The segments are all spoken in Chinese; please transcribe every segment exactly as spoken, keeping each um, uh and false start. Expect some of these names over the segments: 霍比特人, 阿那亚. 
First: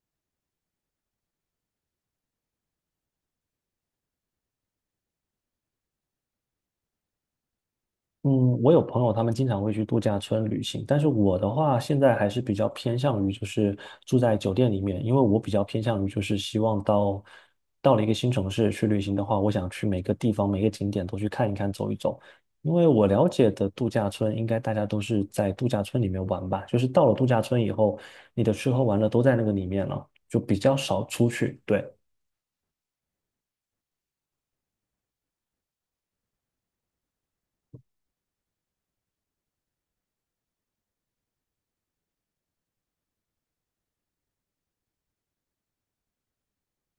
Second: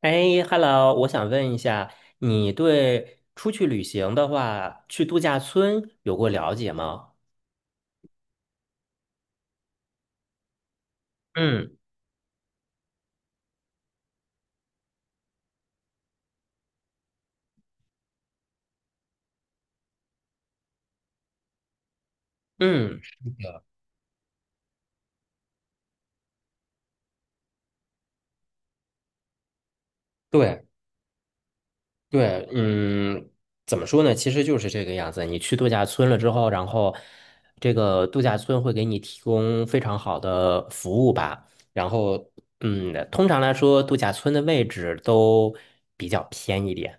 哎，Hello，我想问一下，你对出去旅行的话，去度假村有过了解吗？嗯，我有朋友，他们经常会去度假村旅行，但是我的嗯话，现在还是比较偏向于就是住在酒店里面，因为我比较偏向于就是希望到到了一个新城市去旅行的话，我想去每个地方每个景点都去看一看走一走，因为嗯，我了解的度假村，应该大家都是在度假村里面玩吧，就是到了度假村以后，你的吃喝玩乐都在那个里面了，就比对较少出去，对。对，嗯，怎么说呢？其实就是这个样子。你去度假村了之后，然后这个度假村会给你提供非常好的服务吧。然后，嗯，通常来说，度假村的位置都比较偏一点。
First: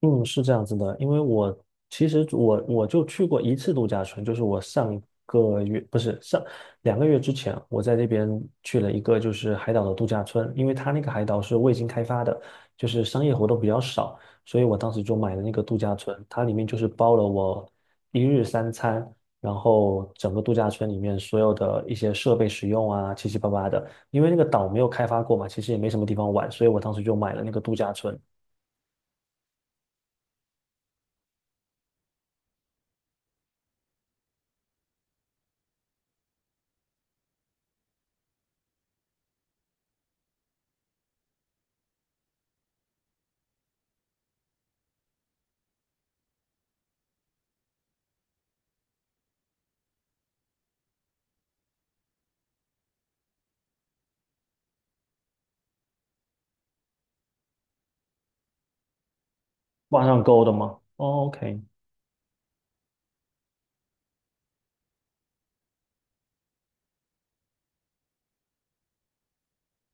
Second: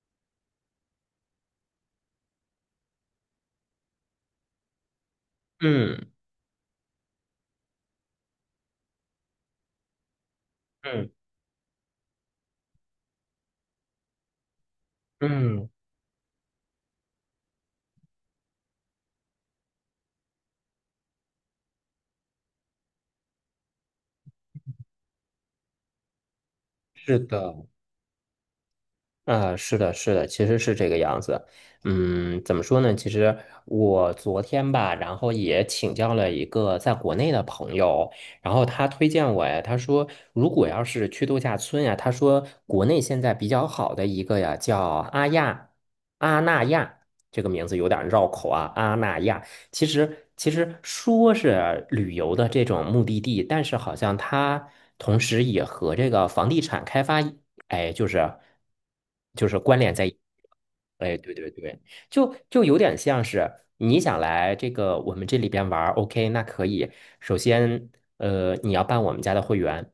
嗯，是这样子的，因为我其实我我就去过一次度假村，就是我上个月不嗯是上两个月之前，我在那边去了一个就是海岛的度假村，因为它那嗯个海岛是未经开发的，就是商业活动比较少，所以我当时就买了那个嗯，度假村，它里面就是包了我一日三餐，然后整个度假村里面所有的一些设备使用啊，七七八八的，因为那个岛没有开发过嘛，其实也没什么地方玩，所以我当时是就买了那的。个度假村。啊，是的，是的，其实是这个样子。嗯，怎么说呢？其实我昨天吧，然后也请教了一个在国内的朋友，然后他推荐我呀，他说如果要是去度假村呀，他说国内现在比较好的一个呀叫阿亚阿那亚，这个名字有点绕口啊，阿那亚。其实，其实说是旅游的这种目的地，但是好像它同时也和这个房地产开发，哎，就是就是关联在网一起。上勾的吗？哎，哦对对，OK，对，就就有点像是你想来这个我们这里边玩 o k 那可以。首先呃你要办我们家的会员。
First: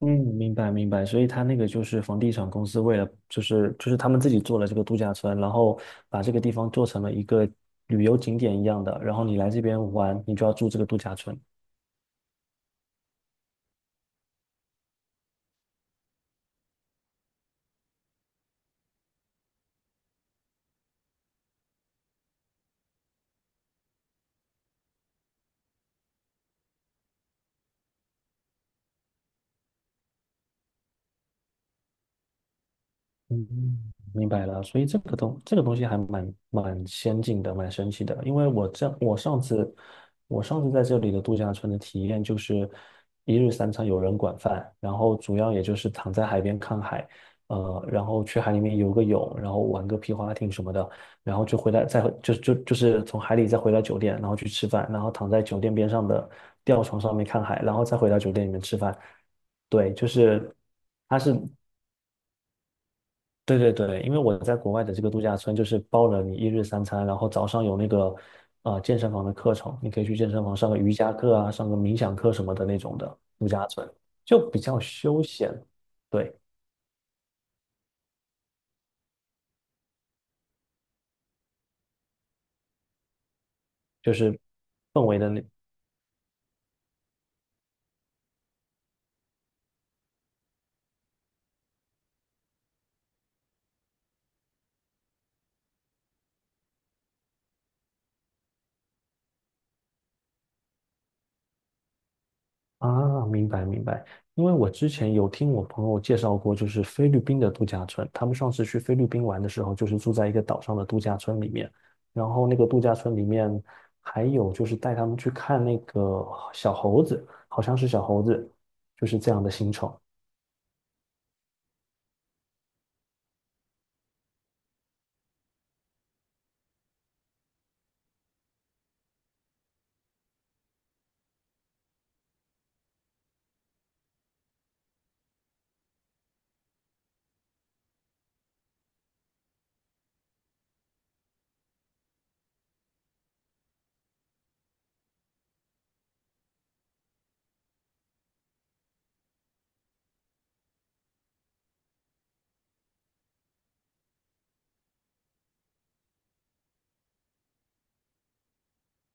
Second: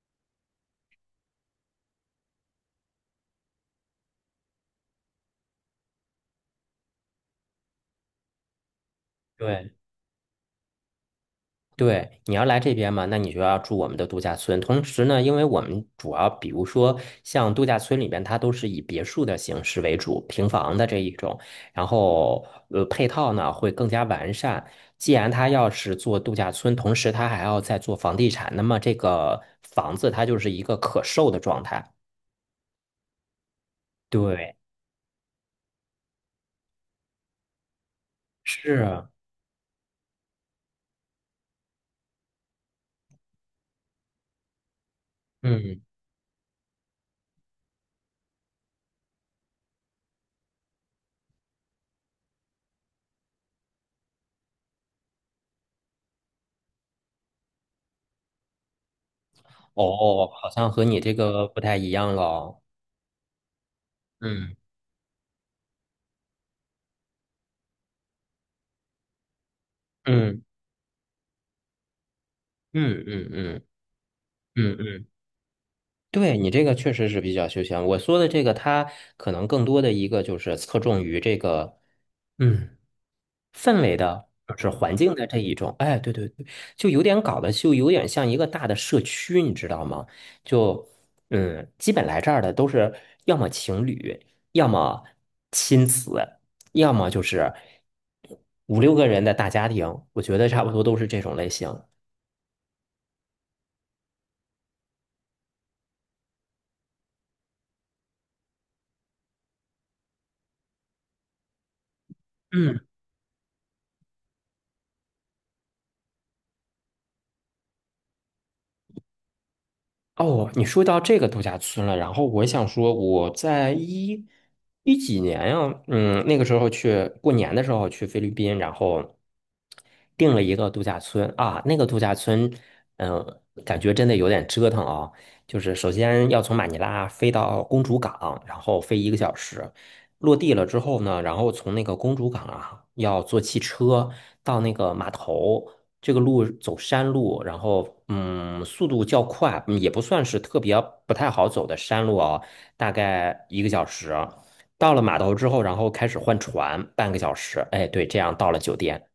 嗯，明白明白。所以他那个就是房地产公司为了，就是就是他们自己做了这个度假村，然后把这个地方做成了一个旅游景点一样的，然后你来这对边玩，你就要住这个度假村。对，你要来这边嘛，那你就要住我们的度假村。同时呢，因为我们主要比如说像度假村里边，它都是以别墅的形式为主，平房的这一种，然后呃配套呢会更加完善。既然他要是做度假村，同时他还要再做房地产，那么这个房子它就是一个可售的状态。嗯，明白对，了，所以这个东这个东西还蛮蛮先进的，蛮神奇的。因为我这是，我上次我上次在这里的度假村的体验就是一日三餐有人管饭，然后主要也就嗯，是躺在海边看海，呃，然后去海里面游个泳，然后玩个皮划艇什么的，然后就回来再回就就就是从海里再回到酒店，然后去吃饭，然后躺在酒店边上的吊床上面看海，然后再回到酒店里面吃饭。对，就哦，好是像和你这它是个不太一样了哦。对对对，因为我嗯在国外的这个度假村就是包了你一日三餐，然后早上有那个呃健身房的课程，你可以去健嗯身房上个瑜伽课啊，上个冥想课什么的那种嗯的嗯度嗯假村，就比嗯嗯。较嗯，休闲，对，对你这个确实是比较休闲。我说的这个，它可能更多的一个就是侧重于这个，嗯，氛围就的，是就是环氛境围的的这那一种。哎，对对对，就有点搞得就有点像一个大的社区，你知道吗？就嗯，基本来这儿的都是要么情侣，要么亲子，要么就是五六个人的大家庭。我觉得差不多都是这种类型。啊，明白明白，因为我之前有听我朋友介绍过，就是菲律宾的度假村。他们上次去菲律宾玩的时候，就是住在一个岛上的度假村里面，然后那个嗯。度假村里面还有就是带他们去看那个小猴子，好像是小猴子，就是这样的行程。哦，你说到这个度假村了，然后我想说，我在一一几年呀，嗯，那个时候去过年的时候去菲律宾，然后订了一个度假村啊，那个度假村，嗯、感觉真的有点折腾啊，就是首先要从马尼拉飞到公主港，然后飞一个小时，落地了之后呢，然后从那个公主港啊，要坐汽车到那个码头。这个路走山路，然后嗯，速度较快，嗯也不算是特别不太好走的山路啊，大概一个小时。到了码头之后，然后开始换船，半个小时。哎，对，这样到了酒店。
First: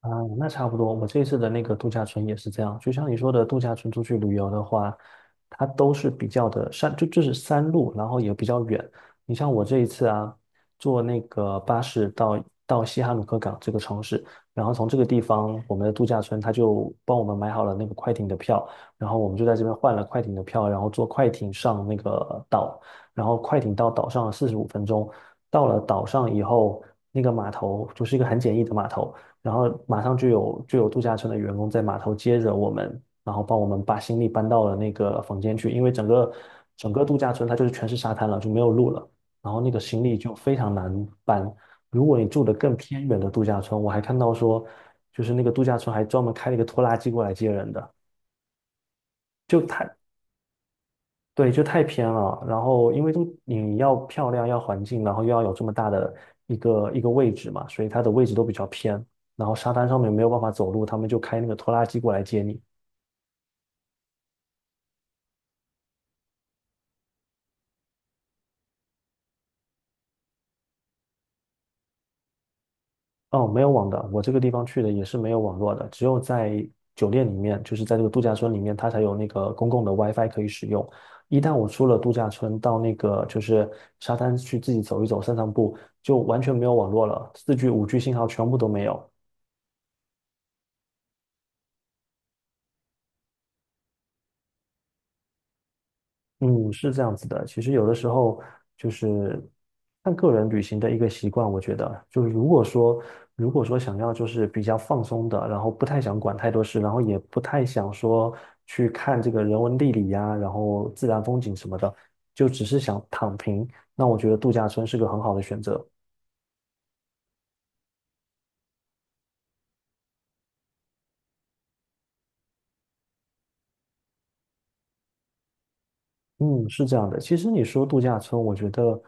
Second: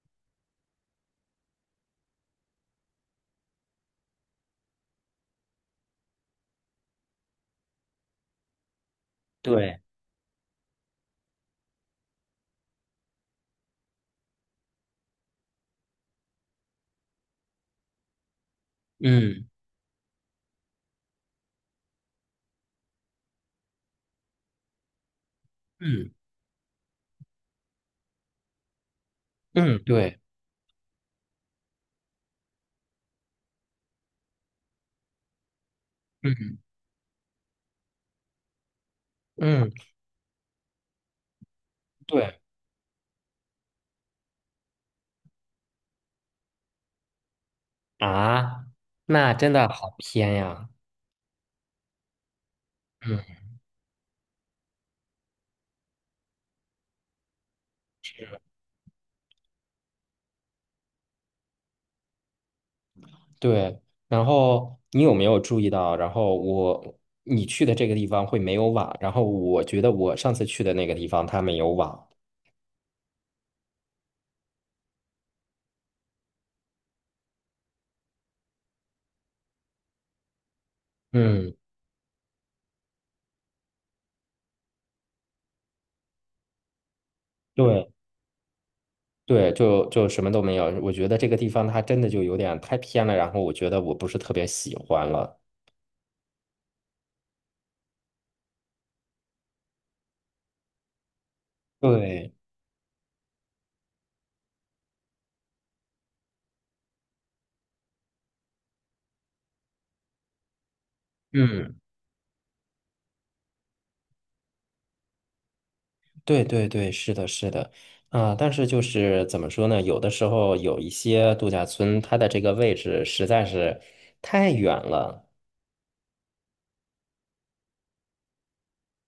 啊，那差不多。我这次的那个度假村也是这样，就像你说的，度假村出去旅游的话，它都是比较的山，就就是山路，然后也比较远。你像我这对，一次啊，坐那个巴士到到西哈努克港这个城市，然后从这个地方，我们的度假村他就帮我们买好了那个快艇的票，然后我们就嗯在这边换了快艇的票，然后坐快艇上那个岛，然后快艇到岛上四十五分钟，到了岛嗯上以后，那个码头就是一个很简易的码头。然后嗯，马上对，就有就有度假村的员工在码头接着我们，然后帮我们把行李搬到了那个房间去，因为整个嗯整个度假村它就是全是沙滩了，就没有路了，然后那嗯，个行李就非常难搬。如果你对住的更偏远的度假村，我还看到说，就是那个度假村还专门开了一个拖拉机过来接人的，啊，那真就的他。好偏呀。对，就太偏了。然后因为这嗯，你要漂亮，要环境，然后又要有这么大的一个一个位置嘛，所以它的位置都比较偏。然后沙滩上面没有办法走路，他们就开那个拖拉机过来接你。对。然后你有没有注意到？然后我你去的这个地方会没有网，然后我觉得我上次去的那个地方它没有网。哦，没有网的，我这个地方去的也是没有网络的，只有在酒店里面，就是在这个度假村里面，它才有那个公共的 WiFi 可以使用。一旦嗯，我出了度假村，到那个就是沙滩去自己走一走、散散步，就完全没有网络了，四 g 五 对 g 信号全部都没有。对，就就什么都没有。我觉得这个地方它真的就有点太偏了，然后我觉得我不是特别喜欢了。嗯，是这样子的。其实有的时候就是看个人旅行的一个习惯，我觉得就是对，如果说如果说想要就是比较放松的，然后不太想管太多事，然后也不太想说去看这个人文地理呀、然后自然风景什嗯，么的，就只是想躺平，那我觉得度假村是个很好的选择。对对对，是的，是的。啊，但是就是怎么说呢？有的时候有一些度假村，它的这个位置实在是太远了。嗯，是这样的。其实你说度假村，我觉得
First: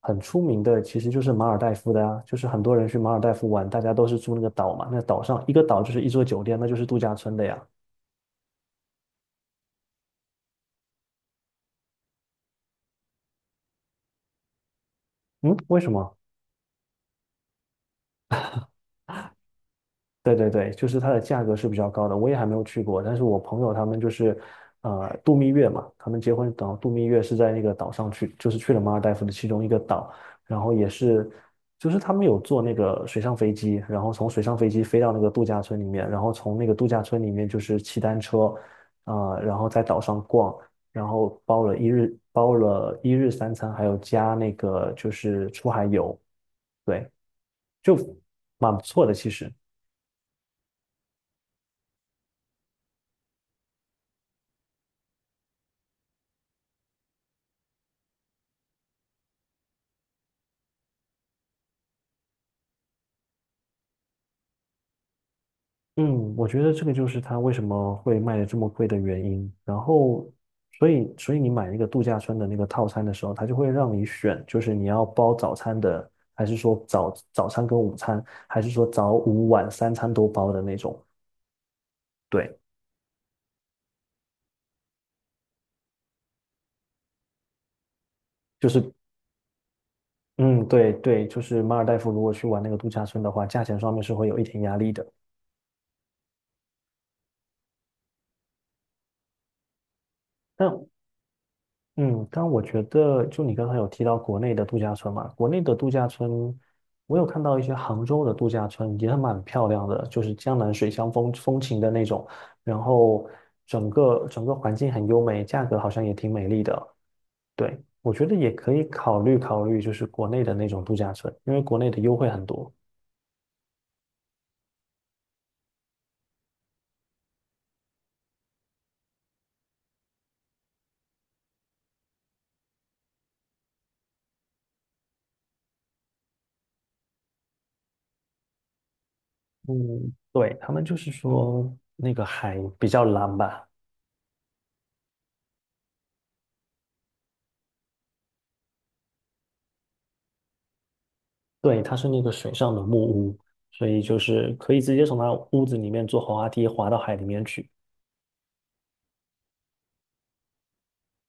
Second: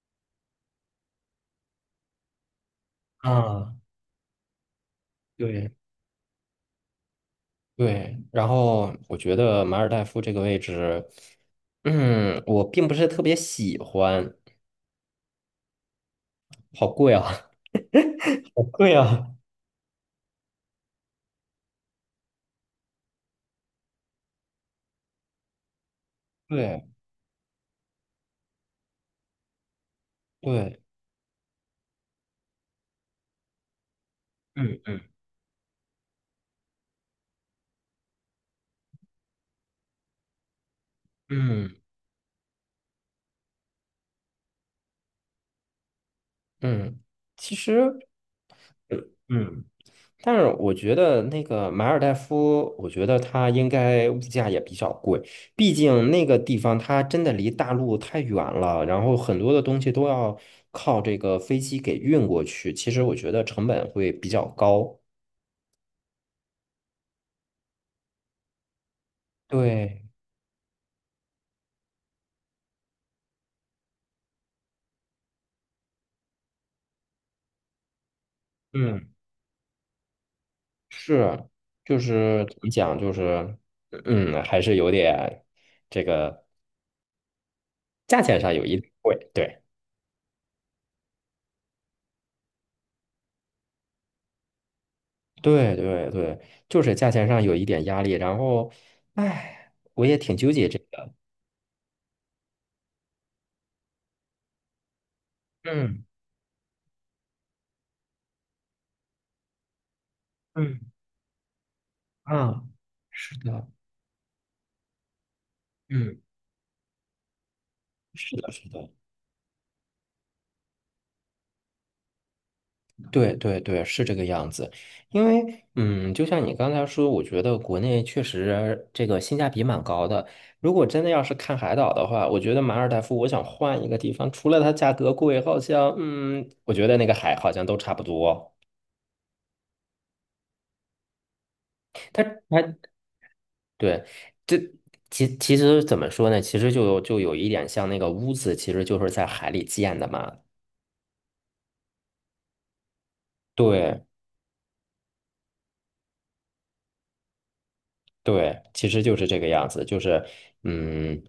很出名的其实就是马尔代夫的啊，就是很多人去马尔代夫玩，啊，大家都是住那个岛嘛，那岛上一个对，岛就是一座酒店，那就是度假村的呀。对，然后我觉得马尔代夫这个位置，嗯，我并不是特别喜欢。嗯，为什么？好贵啊。好贵啊。对对对，就是它的价格是比较高的，我也还没有去过，但是我朋友他们就是，呃，度蜜月嘛，他们结婚等对度蜜月是在那个岛上去，就是去了马尔代夫的其中一个岛，然后对，也是，就是他们有坐那个水上飞机，然后从水上飞嗯机嗯。飞到那个度假村里面，然后从那个度假村里面就是骑单车，啊，然后在岛上逛，然后包嗯了一日包了一日三餐，还有加那个就是出海游，嗯，对，其实就蛮不呃错的其实。嗯，但是我觉得那个马尔代夫，我觉得它应该物价也比较贵，毕竟那个地方它真的离大陆太远了，然后很多的东西都要靠这个飞机给运过去，其实我觉得成本会比较高。嗯，我觉得这个就是它为什么会卖的这么贵的原因。然对，后，所以所以你买那个度假村的那个套餐的时候，它就会让你选，就是你要包早餐的，还是说早早餐跟午餐，还是说嗯，早午晚三餐都包的那种。是，就是怎对，么讲，就是嗯，还是有点这个价钱上有就一点是贵，对。嗯，对对，就是马尔代夫如果去玩那个度假村的话，价钱上面是会有一点压力的。对对对，就是价钱上有一点压力，然后，哎，我也挺纠结这那个。嗯，但我觉得，就你刚才有提到国内的度假村嘛，国内的度嗯假村，我有看到一些杭州的度假村也蛮漂亮的，就是江南嗯，水乡风风情的那种，啊，然后是的，整个整个环境很优美，价格好像也嗯，挺美丽的。对，我觉得是的，也是可以的，考虑考虑，就是国内的那种度假村，因为国内的优惠很多。对对对，是这个样子。因为，嗯，就像你刚才说，我觉得国内确实这个性价比蛮高的。如果真的要是看海岛的话，我觉得马尔代夫，我想换一个地方，除了它价格贵，好像，嗯，我觉得那个海好像都差不多。嗯，对，他们就是说那它个海它比较蓝吧，对，这其其实怎么说呢？其实就有就有一点像那个屋子，其实就是在海里建的嘛。对，它是那个水上的木屋，所以对就是可以直接从它屋子里面坐滑滑梯滑到海里面去。对，其实就是这个样子，就是嗯，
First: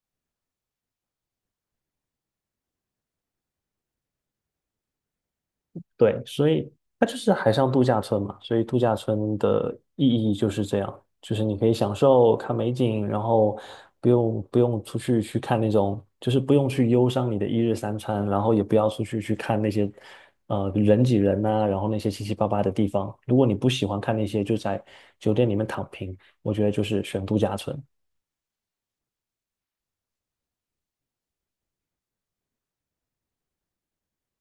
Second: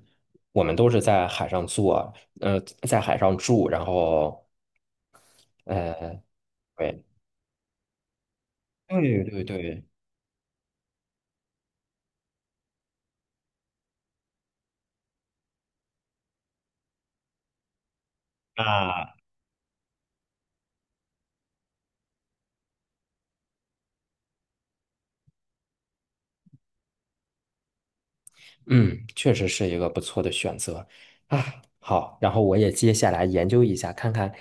我们都是在海上做，呃，在海上住，然后呃，对，所以对它就是海上度假村嘛，所以度假对村对的对意义就是这样，就是你可以享受看美景，然后不用不用出去去看那种，就是不用去忧伤你的一日三餐，然后也不要出啊，去去看那些呃人挤人呐、然后那些七七八八的地方。如果你不喜欢看那些，就在酒店里面躺平，我觉得就是选度假村。嗯，确实是一个不错的选择啊。好，然后我也接下来研究一下，看看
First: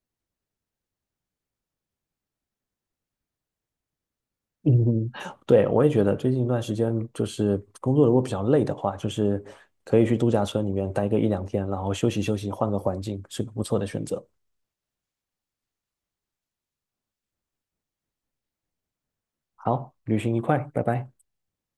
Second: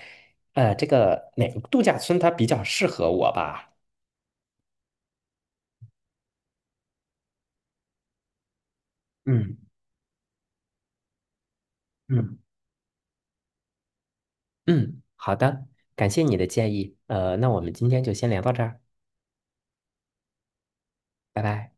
呃，这个哪个度假村它比较适合我吧。嗯，对，我也觉得最近一段时间，就是工作如果比较累的话，就是嗯可以去度假村里面待个一两天，然后休息休嗯。息，换个环境，是个不错的选择。嗯，好的，感谢你的建议。呃，那我们今天就先聊到这儿，好，旅行愉快，拜拜。拜拜。